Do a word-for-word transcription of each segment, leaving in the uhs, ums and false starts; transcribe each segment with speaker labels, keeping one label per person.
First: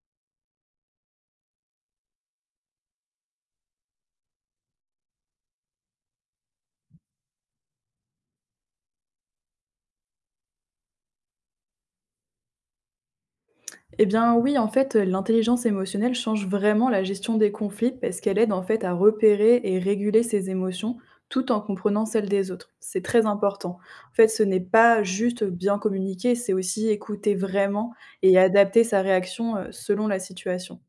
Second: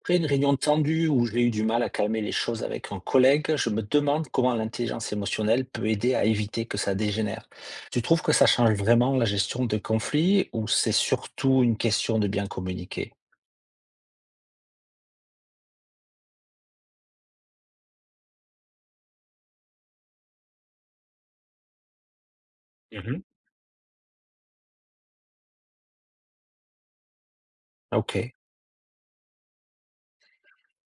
Speaker 1: Après une réunion tendue où j'ai eu du mal à calmer les choses avec un collègue, je me demande comment l'intelligence émotionnelle peut aider à éviter que ça dégénère. Tu trouves que ça change vraiment la gestion de conflits ou c'est surtout une question de bien communiquer?
Speaker 2: Eh bien oui, en fait, l'intelligence émotionnelle change vraiment la gestion des conflits parce qu'elle aide en fait à repérer et réguler ses émotions tout en comprenant celles des autres. C'est
Speaker 1: Mhm.
Speaker 2: très important. En fait, ce n'est pas juste, bien communiquer, c'est aussi écouter vraiment
Speaker 1: Ok.
Speaker 2: et adapter sa réaction, heu, selon la situation.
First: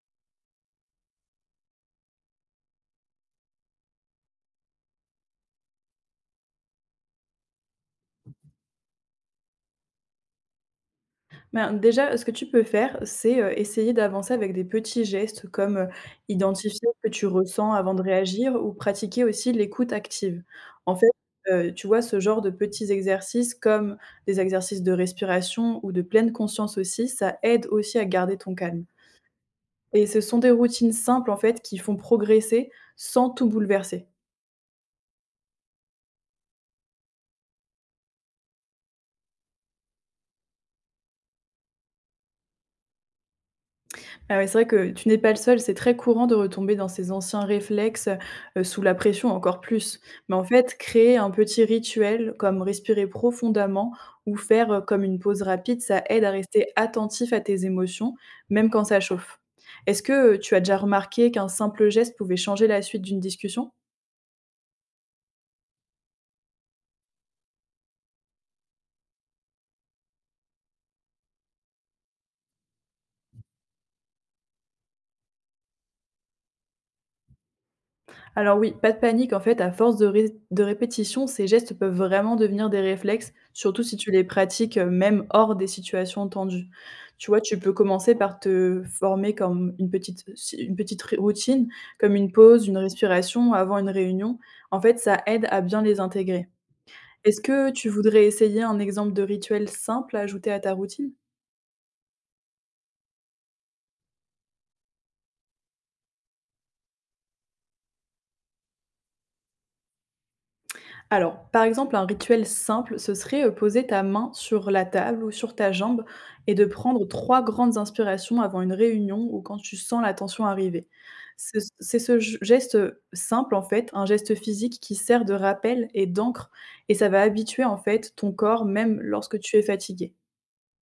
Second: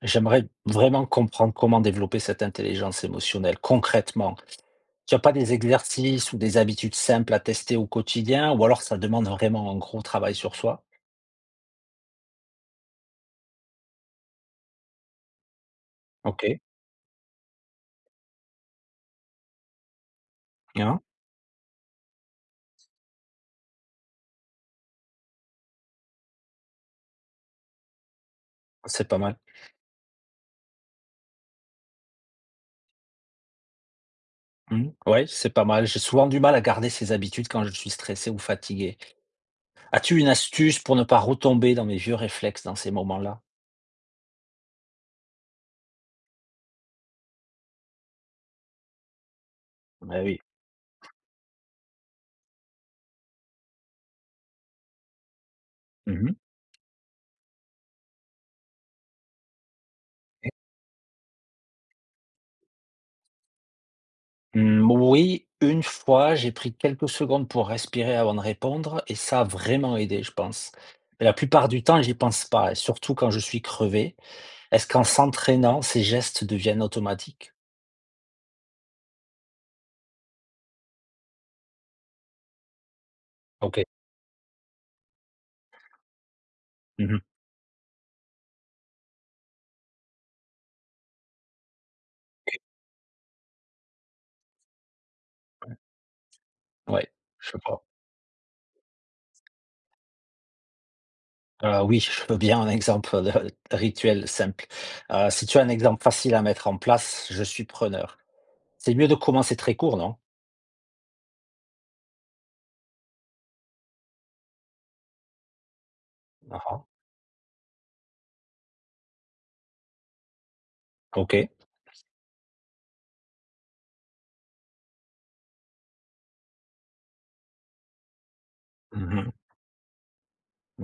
Speaker 1: J'aimerais vraiment comprendre comment développer cette intelligence émotionnelle concrètement. Tu n'as pas des exercices ou des habitudes simples à tester au quotidien, ou alors ça demande vraiment un gros travail sur soi?
Speaker 2: Ben, déjà, ce que tu peux faire, c'est, heu, essayer d'avancer avec des petits gestes comme, heu,
Speaker 1: Ok.
Speaker 2: identifier ce que tu ressens avant de réagir ou pratiquer aussi l'écoute active. En
Speaker 1: Hein?
Speaker 2: fait, heu, tu vois, ce genre de petits exercices comme des exercices de respiration ou de pleine conscience aussi, ça aide aussi à garder ton calme
Speaker 1: C'est pas mal.
Speaker 2: et ce sont des routines simples, en fait, qui font progresser sans tout bouleverser.
Speaker 1: Mmh. Ouais, c'est pas mal. J'ai souvent du mal à garder ces habitudes quand je suis stressé ou fatigué. As-tu une astuce pour ne pas retomber dans mes vieux réflexes dans ces moments-là?
Speaker 2: Ah ouais, c'est vrai que tu n'es pas le seul, c'est très courant de retomber dans ces anciens réflexes, heu, sous la pression encore plus.
Speaker 1: Ouais,
Speaker 2: Mais
Speaker 1: oui.
Speaker 2: en fait, créer un petit rituel comme respirer profondément ou faire, heu, comme une pause rapide, ça aide à
Speaker 1: Mhm.
Speaker 2: rester attentif à tes émotions, même quand ça chauffe. Est-ce que, heu, tu as déjà remarqué qu'un simple geste pouvait changer la suite d'une discussion?
Speaker 1: Mm, oui, une fois, j'ai pris quelques secondes pour respirer avant de répondre et ça a vraiment aidé, je pense. Mais la plupart du temps, j'y pense pas, et surtout quand je suis crevé. Est-ce qu'en s'entraînant, ces gestes deviennent automatiques?
Speaker 2: Alors oui, pas de panique, en fait, à force de, ré- de répétition, ces gestes peuvent vraiment devenir des réflexes, surtout
Speaker 1: Ok.
Speaker 2: si tu les pratiques euh, même hors des situations tendues.
Speaker 1: Mhm.
Speaker 2: Tu vois, tu peux commencer par te former comme une petite, si- une petite ri- routine, comme une pause, une respiration avant une réunion. En fait, ça aide à bien les intégrer.
Speaker 1: Ouais,
Speaker 2: Est-ce
Speaker 1: je sais
Speaker 2: que
Speaker 1: pas.
Speaker 2: tu voudrais essayer un exemple de rituel simple à ajouter à ta routine?
Speaker 1: Heu, oui, je veux bien un exemple de rituel simple. Heu, si tu as un exemple facile à mettre en place, je suis preneur. C'est mieux de commencer très court, non?
Speaker 2: Alors, par exemple, un rituel simple, ce serait euh, poser ta main sur la table ou sur ta jambe et de
Speaker 1: Mmh.
Speaker 2: prendre trois grandes inspirations avant une réunion ou quand tu sens la tension arriver.
Speaker 1: OK.
Speaker 2: Ce- C'est ce ge- geste simple, en fait, un geste physique qui sert de rappel et d'encre, et ça va habituer, en fait, ton corps, même
Speaker 1: Mmh mh.
Speaker 2: lorsque tu es fatigué.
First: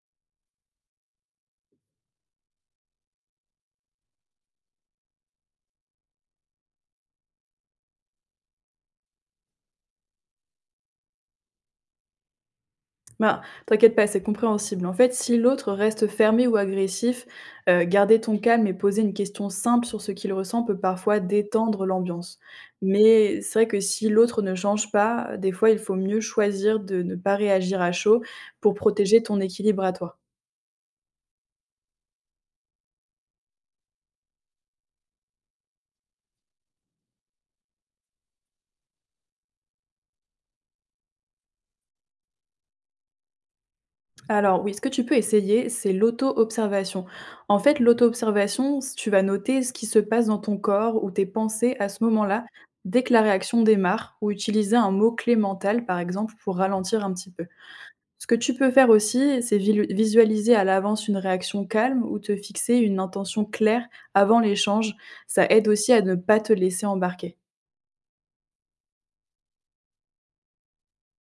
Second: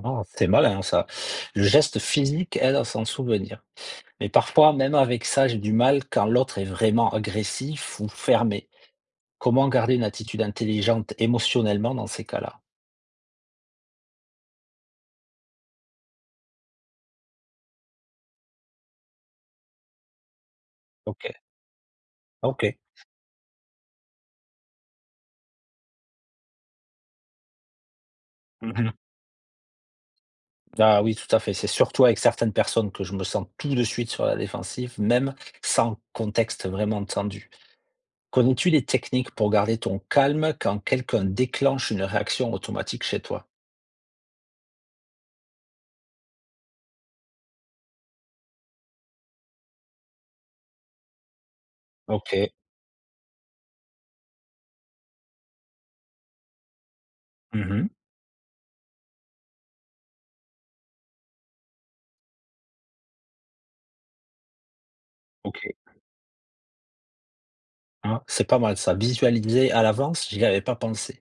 Speaker 1: Oh, c'est malin ça. Le geste physique aide à s'en souvenir. Mais parfois, même avec ça, j'ai du mal quand l'autre est vraiment agressif ou fermé. Comment garder une attitude intelligente émotionnellement dans ces cas-là?
Speaker 2: Bah, t'inquiète pas, c'est compréhensible. En fait, si l'autre reste fermé ou agressif, euh, garder ton calme et poser une question simple sur ce qu'il ressent peut parfois
Speaker 1: OK,
Speaker 2: détendre l'ambiance.
Speaker 1: OK.
Speaker 2: Mais c'est vrai que si l'autre ne change pas, des fois, il faut mieux choisir de ne pas réagir à chaud pour
Speaker 1: Mmh.
Speaker 2: protéger ton équilibre à toi.
Speaker 1: Ah oui, tout à fait. C'est surtout avec certaines personnes que je me sens tout de suite sur la défensive, même sans contexte vraiment tendu. Connais-tu des techniques pour garder ton calme quand quelqu'un déclenche une réaction automatique chez toi?
Speaker 2: Alors oui, ce que tu peux essayer, c'est l'auto-observation. En fait, l'auto-observation, s- tu vas noter ce qui se passe dans ton corps ou tes pensées à ce moment-là,
Speaker 1: Ok.
Speaker 2: dès que la réaction démarre, ou utiliser un mot-clé mental, par exemple, pour ralentir un petit peu.
Speaker 1: Mhm.
Speaker 2: Ce que tu peux faire aussi, c'est vilu- visualiser à l'avance une réaction calme ou te fixer une intention claire avant l'échange. Ça
Speaker 1: Ok.
Speaker 2: aide aussi à ne pas te laisser embarquer.
Speaker 1: Hein, c'est pas mal ça. Visualiser à l'avance, j'y avais pas pensé.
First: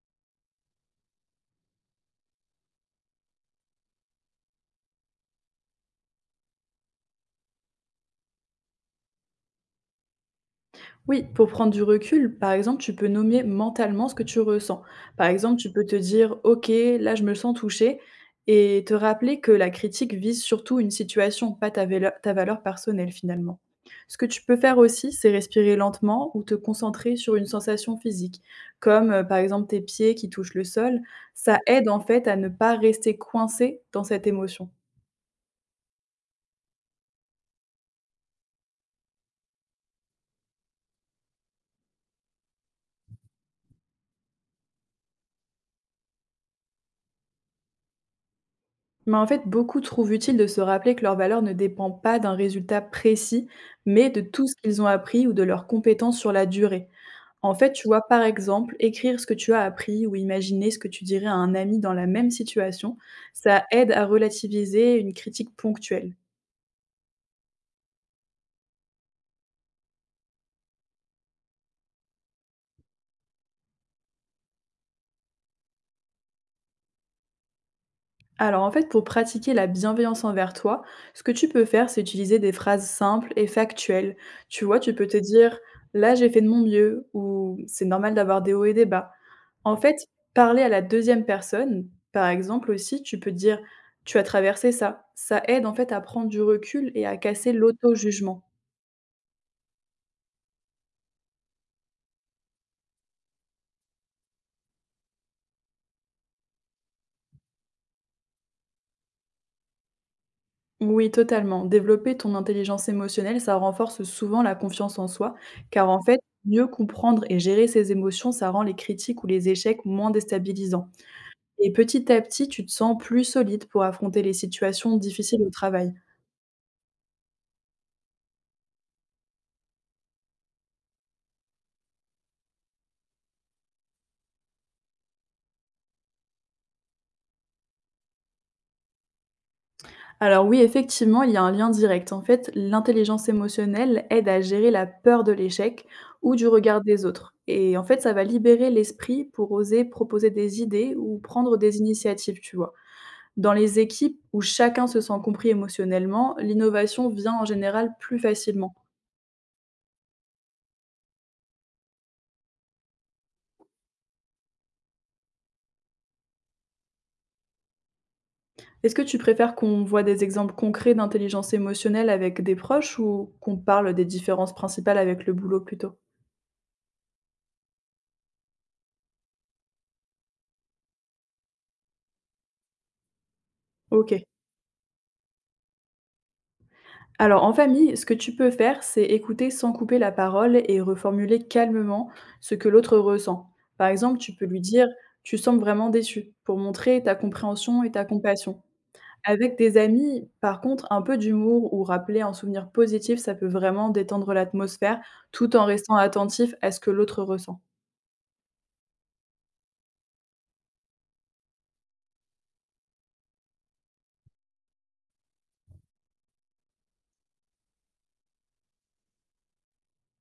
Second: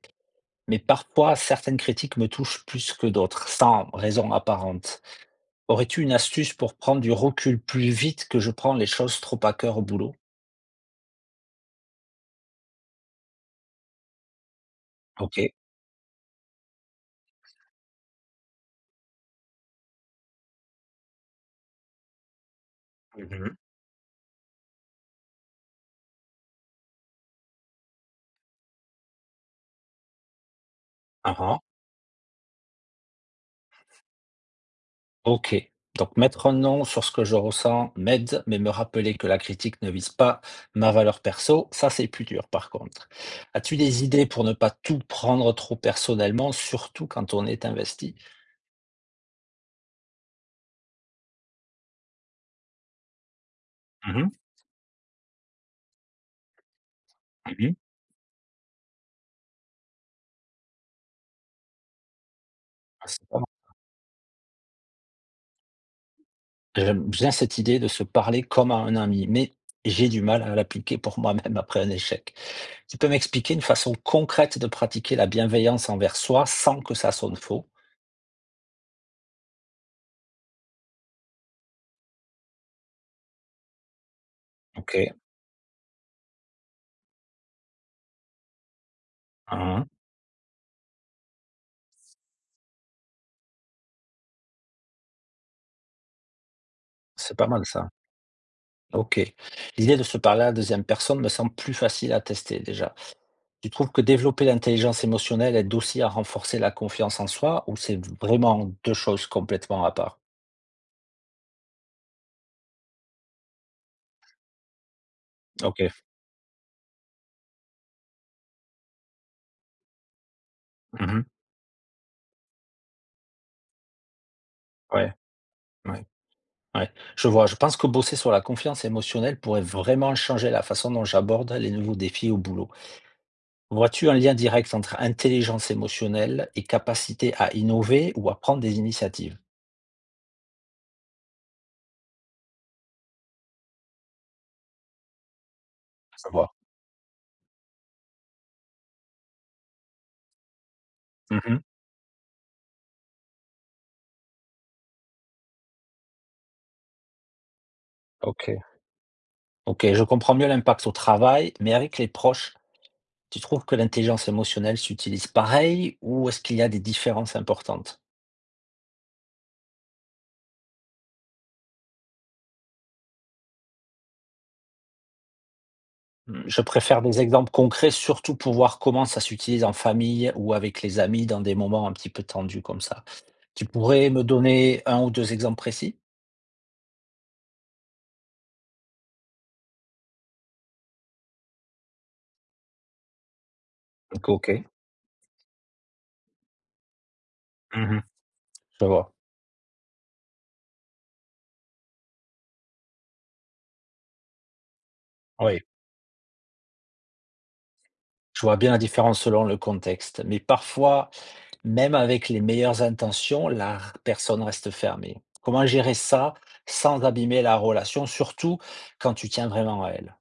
Speaker 1: Mais parfois, certaines critiques me touchent plus que d'autres, sans raison apparente. Aurais-tu une astuce pour prendre du recul plus vite que je prends les choses trop à cœur au boulot?
Speaker 2: Oui, pour prendre du recul, par exemple, tu peux nommer mentalement ce que tu ressens. Par
Speaker 1: Ok.
Speaker 2: exemple, tu peux te dire: «OK, là, je me sens touché» et te rappeler que la critique vise surtout une situation, pas ta véle ta valeur personnelle,
Speaker 1: Mhm.
Speaker 2: finalement. Ce que tu peux faire aussi, c'est respirer lentement ou te concentrer sur une sensation physique, comme, heu, par exemple, tes pieds qui touchent le sol.
Speaker 1: Ah
Speaker 2: Ça
Speaker 1: ah.
Speaker 2: aide, en fait, à ne pas rester coincé dans cette émotion.
Speaker 1: OK, donc mettre un nom sur ce que je ressens m'aide, mais me rappeler que la critique ne vise pas ma valeur perso, ça c'est plus dur par contre. As-tu des idées pour ne pas tout prendre trop personnellement, surtout quand on est investi?
Speaker 2: Mais en fait, beaucoup trouvent utile de se rappeler que leur valeur ne dépend pas d'un résultat précis, mais de
Speaker 1: Mhm,
Speaker 2: tout ce qu'ils ont appris ou de leurs compétences sur la durée. En fait,
Speaker 1: mhm.
Speaker 2: tu vois, par exemple, écrire ce que tu as appris ou imaginer ce que tu dirais à un ami dans la même situation,
Speaker 1: Ah, c'est pas mal.
Speaker 2: ça aide à relativiser une critique ponctuelle.
Speaker 1: J'aime bien cette idée de se parler comme à un ami, mais j'ai du mal à l'appliquer pour moi-même après un échec. Tu peux m'expliquer une façon concrète de pratiquer la bienveillance envers soi sans que ça sonne faux?
Speaker 2: Alors en fait, pour pratiquer la bienveillance envers toi, ce que tu peux faire, c'est utiliser des phrases simples et factuelles. Tu vois, tu peux
Speaker 1: OK,
Speaker 2: te dire, là j'ai fait de mon mieux, ou c'est normal d'avoir des hauts et des bas. En
Speaker 1: hein,
Speaker 2: fait, parler à la deuxième personne, par exemple aussi, tu peux dire: «Tu as traversé ça». Ça aide en fait à prendre du recul et à
Speaker 1: c'est pas
Speaker 2: casser
Speaker 1: mal ça.
Speaker 2: l'auto-jugement.
Speaker 1: OK. L'idée de se parler à la deuxième personne me semble plus facile à tester déjà. Tu trouves que développer l'intelligence émotionnelle aide aussi à renforcer la confiance en soi ou c'est vraiment deux choses complètement à part?
Speaker 2: Oui, totalement. Développer ton intelligence émotionnelle, ça renforce souvent la confiance en soi, car
Speaker 1: OK.
Speaker 2: en fait, mieux comprendre et gérer ses émotions, ça rend les critiques ou les échecs moins déstabilisants
Speaker 1: Mmh.
Speaker 2: et petit à petit, tu te sens plus solide pour affronter les situations
Speaker 1: Ouais,
Speaker 2: difficiles au travail.
Speaker 1: ouais, ouais. Je vois, je pense que bosser sur la confiance émotionnelle pourrait vraiment changer la façon dont j'aborde les nouveaux défis au boulot. Vois-tu un lien direct entre intelligence émotionnelle et capacité à innover ou à prendre des initiatives?
Speaker 2: Alors oui, effectivement, il y a un lien direct. En fait, l'intelligence émotionnelle aide à gérer la peur de l'échec
Speaker 1: Je
Speaker 2: ou du
Speaker 1: vois.
Speaker 2: regard des autres. Et en fait, ça va libérer l'esprit pour oser proposer des idées ou prendre
Speaker 1: Mmh.
Speaker 2: des initiatives, tu vois. Dans les équipes où chacun se sent compris émotionnellement, l'innovation vient en général plus
Speaker 1: OK.
Speaker 2: facilement.
Speaker 1: OK, je comprends mieux l'impact au travail, mais avec les proches, tu trouves que l'intelligence émotionnelle s'utilise pareil ou est-ce qu'il y a des différences importantes?
Speaker 2: Est-ce que tu préfères qu'on voit des exemples concrets d'intelligence émotionnelle avec des proches ou qu'on parle des différences principales avec le boulot plutôt?
Speaker 1: Hmm, je préfère des exemples concrets, surtout pour voir comment ça s'utilise en famille ou avec les amis dans des moments un petit peu tendus comme ça. Tu pourrais
Speaker 2: Ok.
Speaker 1: me donner un ou deux exemples précis?
Speaker 2: Alors en famille, ce que tu peux faire, c'est écouter sans couper la parole et reformuler calmement ce que l'autre ressent. Par exemple,
Speaker 1: Ok,
Speaker 2: tu peux
Speaker 1: ok.
Speaker 2: lui dire «Tu sembles vraiment déçu» pour montrer ta compréhension et
Speaker 1: Mhm.
Speaker 2: ta compassion.
Speaker 1: Je vois.
Speaker 2: Avec des amis, par contre, un peu d'humour ou rappeler un souvenir positif, ça peut vraiment détendre l'atmosphère tout
Speaker 1: Oui.
Speaker 2: en restant attentif à ce que l'autre ressent.
Speaker 1: Je vois bien la différence selon le contexte. Mais parfois, même avec les meilleures intentions, la r- personne reste fermée. Comment gérer ça sans abîmer la relation, surtout quand tu tiens vraiment à elle?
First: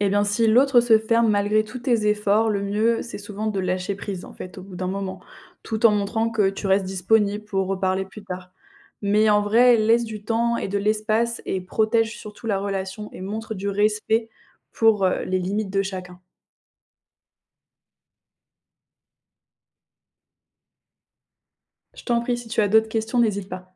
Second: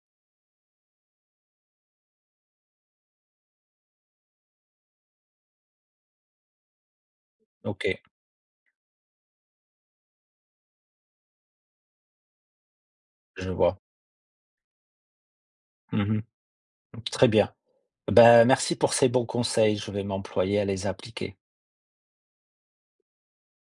Speaker 2: Eh bien, si l'autre se ferme malgré tous tes efforts, le mieux, c'est souvent de lâcher prise, en fait, au bout d'un moment, tout en montrant que tu restes disponible pour
Speaker 1: Ok,
Speaker 2: reparler plus tard. Mais en vrai, laisse du temps et de l'espace et protège surtout la relation et
Speaker 1: je
Speaker 2: montre du
Speaker 1: vois.
Speaker 2: respect pour euh, les limites de chacun.
Speaker 1: Mmh. Très bien. Ben merci pour ces bons conseils, je vais m'employer à les appliquer.
Speaker 2: Je t'en prie, si tu as d'autres questions, n'hésite pas.